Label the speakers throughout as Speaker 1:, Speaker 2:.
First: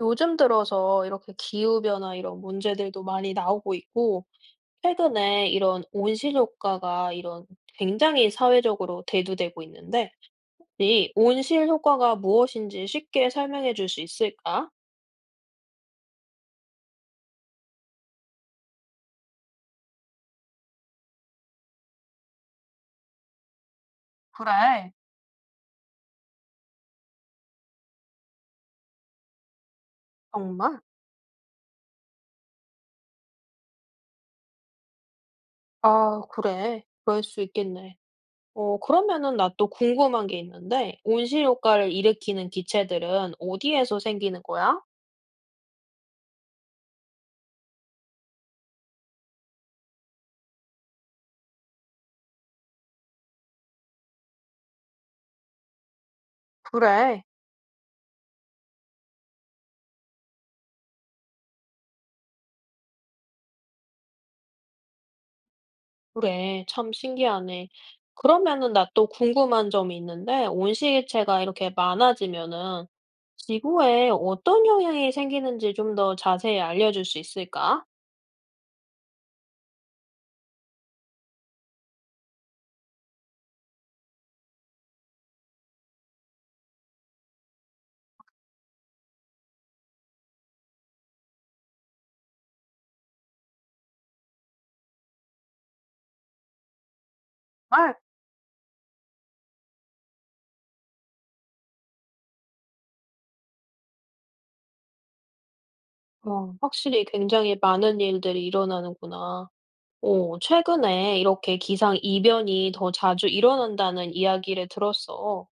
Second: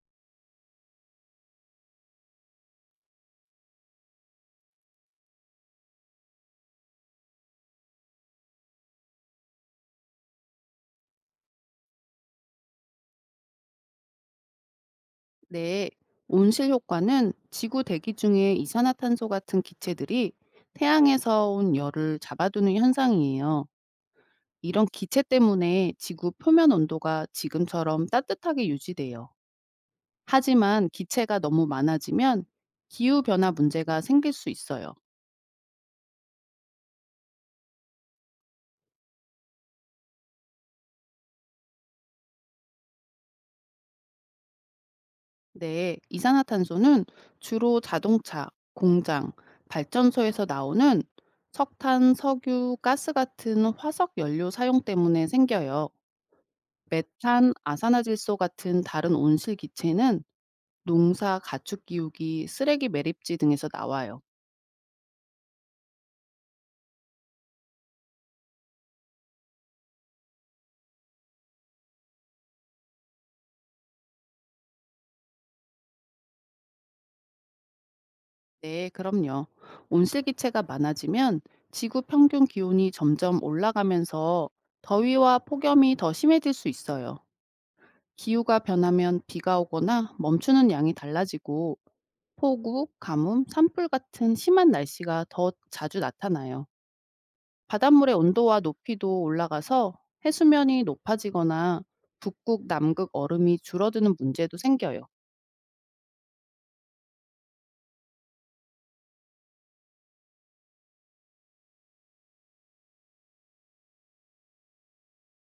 Speaker 1: 요즘 들어서 이렇게 기후변화 이런 문제들도 많이 나오고 있고, 최근에 이런 온실효과가 이런 굉장히 사회적으로 대두되고 있는데, 이 온실효과가 무엇인지 쉽게 설명해 줄 수 있을까?
Speaker 2: 네, 온실 효과는 지구 대기 중에 이산화탄소 같은 기체들이 태양에서 온 열을 잡아두는 현상이에요. 이런
Speaker 1: 그래.
Speaker 2: 기체 때문에 지구 표면 온도가 지금처럼 따뜻하게 유지돼요.
Speaker 1: 정말?
Speaker 2: 하지만 기체가 너무 많아지면 기후 변화 문제가 생길 수 있어요.
Speaker 1: 아, 그래. 그럴 수 있겠네. 그러면은 나 또 궁금한 게 있는데, 온실효과를 일으키는 기체들은 어디에서 생기는 거야?
Speaker 2: 네, 이산화탄소는 주로 자동차, 공장, 발전소에서 나오는 석탄, 석유, 가스 같은 화석 연료 사용 때문에 생겨요.
Speaker 1: 그래.
Speaker 2: 메탄, 아산화질소 같은 다른 온실 기체는 농사, 가축 기우기, 쓰레기 매립지 등에서 나와요.
Speaker 1: 그래, 참 신기하네. 그러면은 나 또 궁금한 점이 있는데, 온실체가 이렇게 많아지면은 지구에 어떤 영향이 생기는지 좀 더 자세히 알려줄 수 있을까?
Speaker 2: 네, 그럼요. 온실 기체가 많아지면 지구 평균 기온이 점점 올라가면서 더위와 폭염이 더 심해질 수 있어요. 기후가 변하면 비가 오거나 멈추는 양이 달라지고 폭우, 가뭄, 산불 같은 심한 날씨가 더 자주 나타나요.
Speaker 1: 아,
Speaker 2: 바닷물의 온도와 높이도 올라가서 해수면이 높아지거나 북극, 남극 얼음이 줄어드는 문제도 생겨요.
Speaker 1: 확실히 굉장히 많은 일들이 일어나는구나. 오, 최근에 이렇게 기상 이변이 더 자주 일어난다는 이야기를 들었어.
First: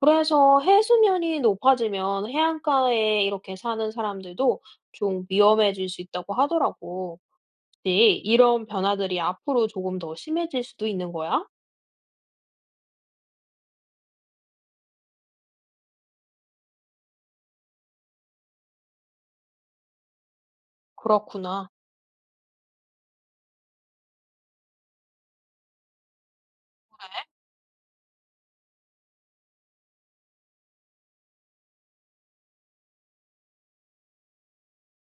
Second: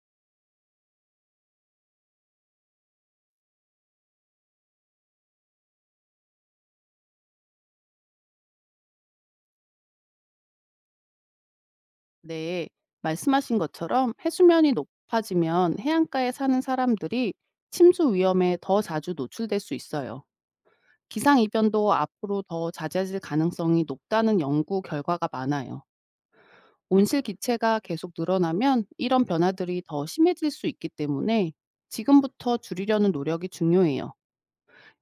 Speaker 1: 그래서 해수면이 높아지면 해안가에 이렇게 사는 사람들도 좀 위험해질 수 있다고 하더라고. 혹시 이런 변화들이 앞으로 조금 더 심해질 수도 있는 거야?
Speaker 2: 네, 말씀하신 것처럼 해수면이 높아지면 해안가에 사는 사람들이 침수 위험에 더 자주 노출될 수 있어요.
Speaker 1: 그렇구나.
Speaker 2: 기상이변도 앞으로 더 잦아질 가능성이 높다는 연구 결과가 많아요. 온실
Speaker 1: 그래?
Speaker 2: 기체가 계속 늘어나면 이런 변화들이 더 심해질 수 있기 때문에 지금부터 줄이려는 노력이 중요해요.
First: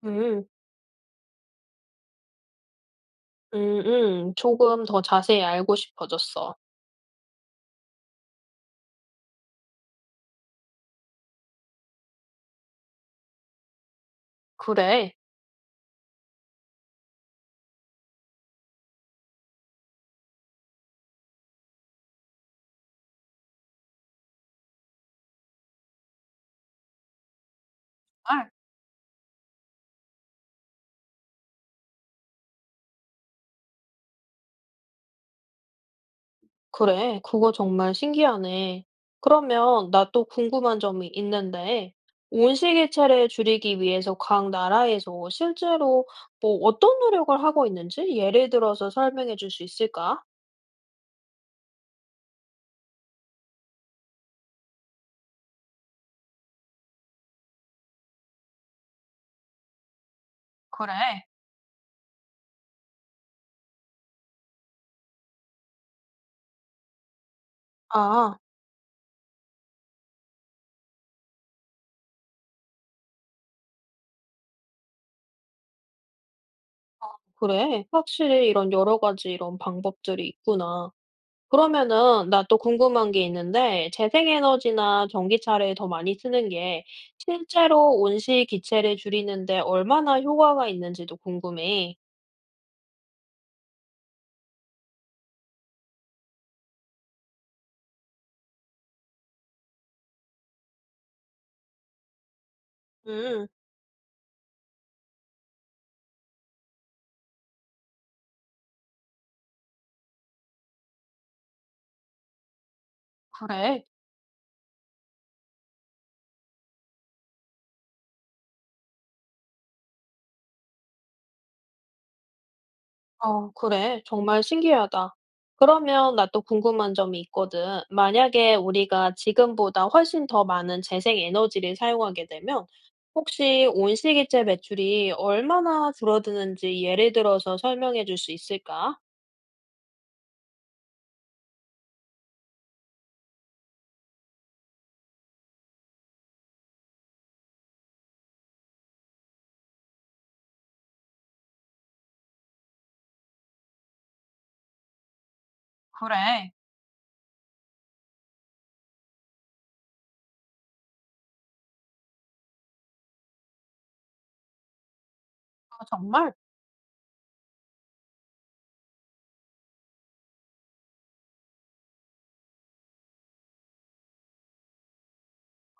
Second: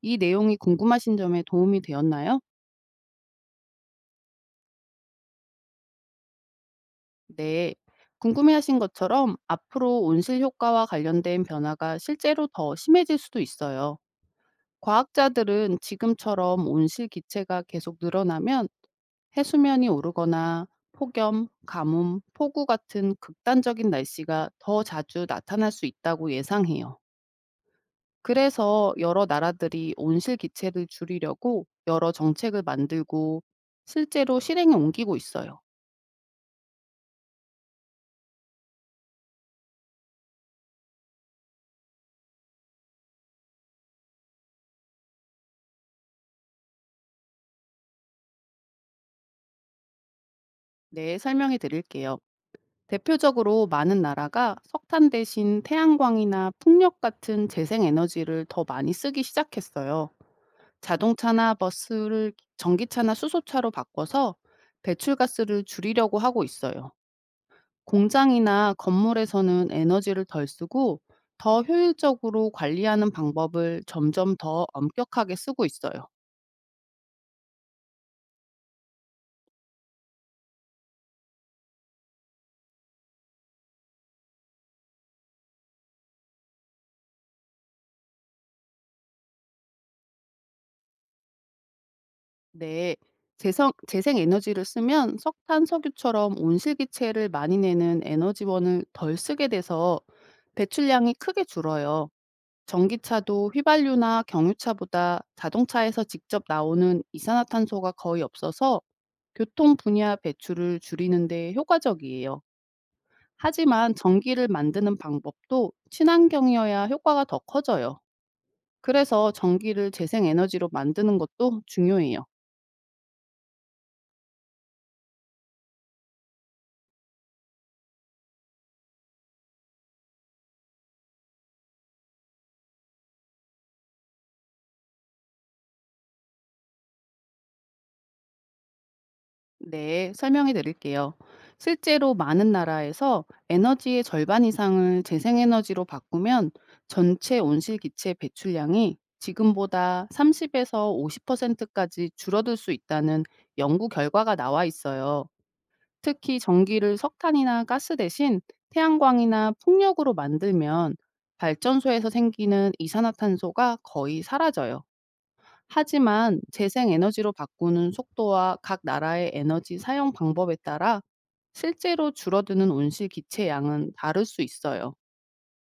Speaker 2: 이
Speaker 1: 음.
Speaker 2: 내용이 궁금하신 점에 도움이 되었나요?
Speaker 1: 음음. 조금 더 자세히 알고 싶어졌어.
Speaker 2: 네. 궁금해하신 것처럼 앞으로 온실 효과와 관련된 변화가 실제로 더 심해질 수도 있어요.
Speaker 1: 그래.
Speaker 2: 과학자들은 지금처럼 온실 기체가 계속 늘어나면 해수면이 오르거나 폭염, 가뭄, 폭우 같은 극단적인 날씨가 더 자주 나타날 수 있다고 예상해요.
Speaker 1: 정말?
Speaker 2: 그래서 여러 나라들이 온실 기체를 줄이려고 여러 정책을 만들고 실제로 실행에 옮기고 있어요.
Speaker 1: 그래. 그거 정말 신기하네. 그러면 나 또 궁금한 점이 있는데 온실개체를 줄이기 위해서 각 나라에서 실제로 어떤 노력을 하고 있는지 예를 들어서 설명해 줄 수 있을까?
Speaker 2: 네, 설명해 드릴게요. 대표적으로 많은 나라가 석탄 대신 태양광이나 풍력 같은 재생 에너지를 더 많이 쓰기 시작했어요.
Speaker 1: 그래.
Speaker 2: 자동차나 버스를 전기차나 수소차로 바꿔서 배출가스를 줄이려고 하고 있어요.
Speaker 1: 아.
Speaker 2: 공장이나 건물에서는 에너지를 덜 쓰고 더 효율적으로 관리하는 방법을 점점 더 엄격하게 쓰고 있어요.
Speaker 1: 그래? 확실히 이런 여러 가지 이런 방법들이 있구나. 그러면은 나 또 궁금한 게 있는데 재생에너지나 전기차를 더 많이 쓰는 게 실제로 온실 기체를 줄이는데 얼마나 효과가 있는지도 궁금해.
Speaker 2: 네. 재생에너지를 쓰면 석탄, 석유처럼 온실기체를 많이 내는 에너지원을 덜 쓰게 돼서 배출량이 크게 줄어요.
Speaker 1: 음,
Speaker 2: 전기차도 휘발유나 경유차보다 자동차에서 직접 나오는 이산화탄소가 거의 없어서 교통 분야 배출을 줄이는 데 효과적이에요.
Speaker 1: 그래.
Speaker 2: 하지만 전기를 만드는 방법도 친환경이어야 효과가 더 커져요. 그래서 전기를 재생에너지로 만드는 것도 중요해요.
Speaker 1: 그래. 정말 신기하다. 그러면 나 또 궁금한 점이 있거든. 만약에 우리가 지금보다 훨씬 더 많은 재생에너지를 사용하게 되면 혹시 온실기체 배출이 얼마나 줄어드는지 예를 들어서 설명해 줄 수 있을까?
Speaker 2: 네, 설명해 드릴게요. 실제로 많은 나라에서 에너지의 절반 이상을 재생에너지로 바꾸면 전체 온실기체 배출량이 지금보다 30에서 50%까지 줄어들 수 있다는 연구 결과가 나와 있어요. 특히
Speaker 1: 그래.
Speaker 2: 전기를 석탄이나 가스 대신 태양광이나 풍력으로 만들면 발전소에서 생기는 이산화탄소가 거의 사라져요.
Speaker 1: 아, 정말?
Speaker 2: 하지만 재생 에너지로 바꾸는 속도와 각 나라의 에너지 사용 방법에 따라 실제로 줄어드는 온실 기체 양은 다를 수 있어요.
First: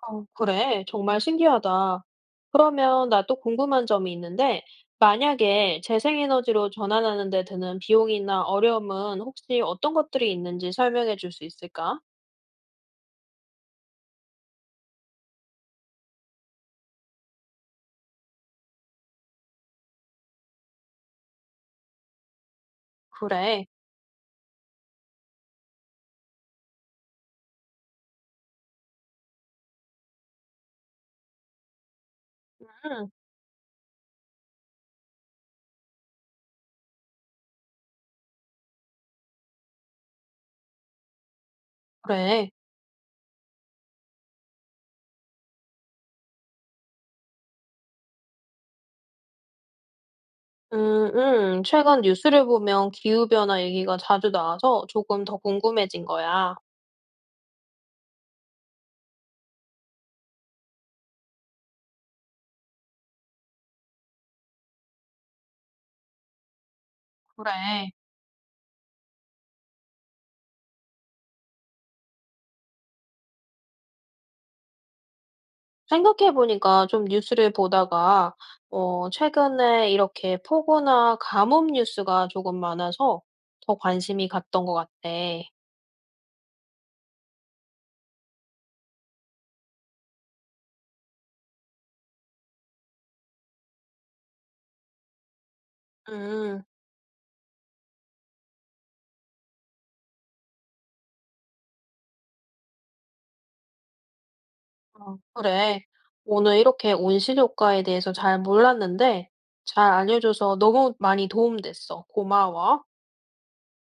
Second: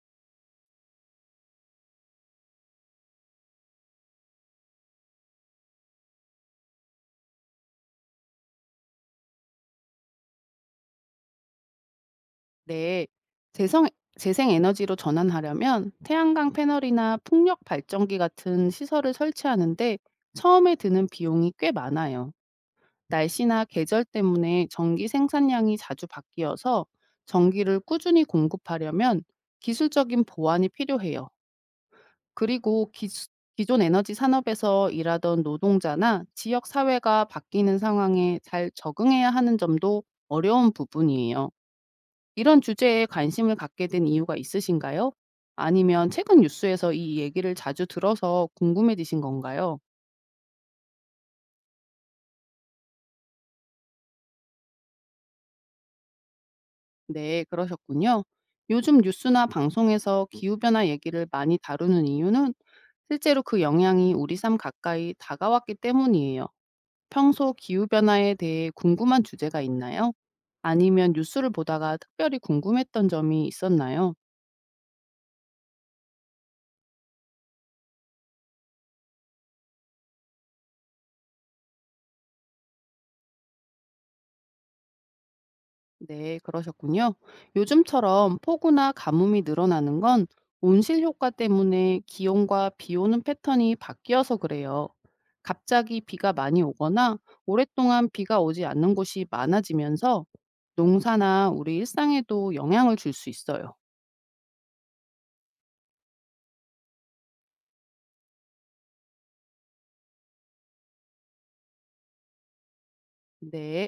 Speaker 1: 그래. 정말 신기하다. 그러면 나 또 궁금한 점이 있는데, 만약에 재생에너지로 전환하는 데 드는 비용이나 어려움은 혹시 어떤 것들이 있는지 설명해 줄 수 있을까?
Speaker 2: 네. 재성, 재생 에너지로 전환하려면 태양광 패널이나 풍력 발전기 같은 시설을 설치하는데 처음에 드는 비용이 꽤 많아요. 날씨나
Speaker 1: 그래.
Speaker 2: 계절 때문에 전기 생산량이 자주 바뀌어서 전기를 꾸준히 공급하려면 기술적인 보완이 필요해요. 그리고 기
Speaker 1: 음,
Speaker 2: 기존 에너지 산업에서 일하던 노동자나 지역 사회가 바뀌는 상황에 잘 적응해야 하는 점도 어려운 부분이에요.
Speaker 1: 그래.
Speaker 2: 이런 주제에 관심을 갖게 된 이유가 있으신가요? 아니면 최근 뉴스에서 이 얘기를 자주 들어서 궁금해지신 건가요?
Speaker 1: 음, 최근 뉴스를 보면 기후변화 얘기가 자주 나와서 조금 더 궁금해진 거야.
Speaker 2: 네, 그러셨군요. 요즘 뉴스나 방송에서 기후변화 얘기를 많이 다루는 이유는 실제로 그 영향이 우리 삶 가까이 다가왔기 때문이에요. 평소
Speaker 1: 그래.
Speaker 2: 기후변화에 대해 궁금한 주제가 있나요? 아니면 뉴스를 보다가 특별히 궁금했던 점이 있었나요?
Speaker 1: 생각해 보니까 좀 뉴스를 보다가 최근에 이렇게 폭우나 가뭄 뉴스가 조금 많아서 더 관심이 갔던 것 같아.
Speaker 2: 네, 그러셨군요. 요즘처럼 폭우나 가뭄이 늘어나는 건 온실 효과 때문에 기온과 비 오는 패턴이 바뀌어서 그래요. 갑자기 비가 많이
Speaker 1: 음,
Speaker 2: 오거나 오랫동안 비가 오지 않는 곳이 많아지면서 농사나 우리 일상에도 영향을 줄 수 있어요.
Speaker 1: 그래. 오늘 이렇게 온실 효과에 대해서 잘 몰랐는데 잘 알려줘서 너무 많이 도움됐어. 고마워.
Speaker 2: 네.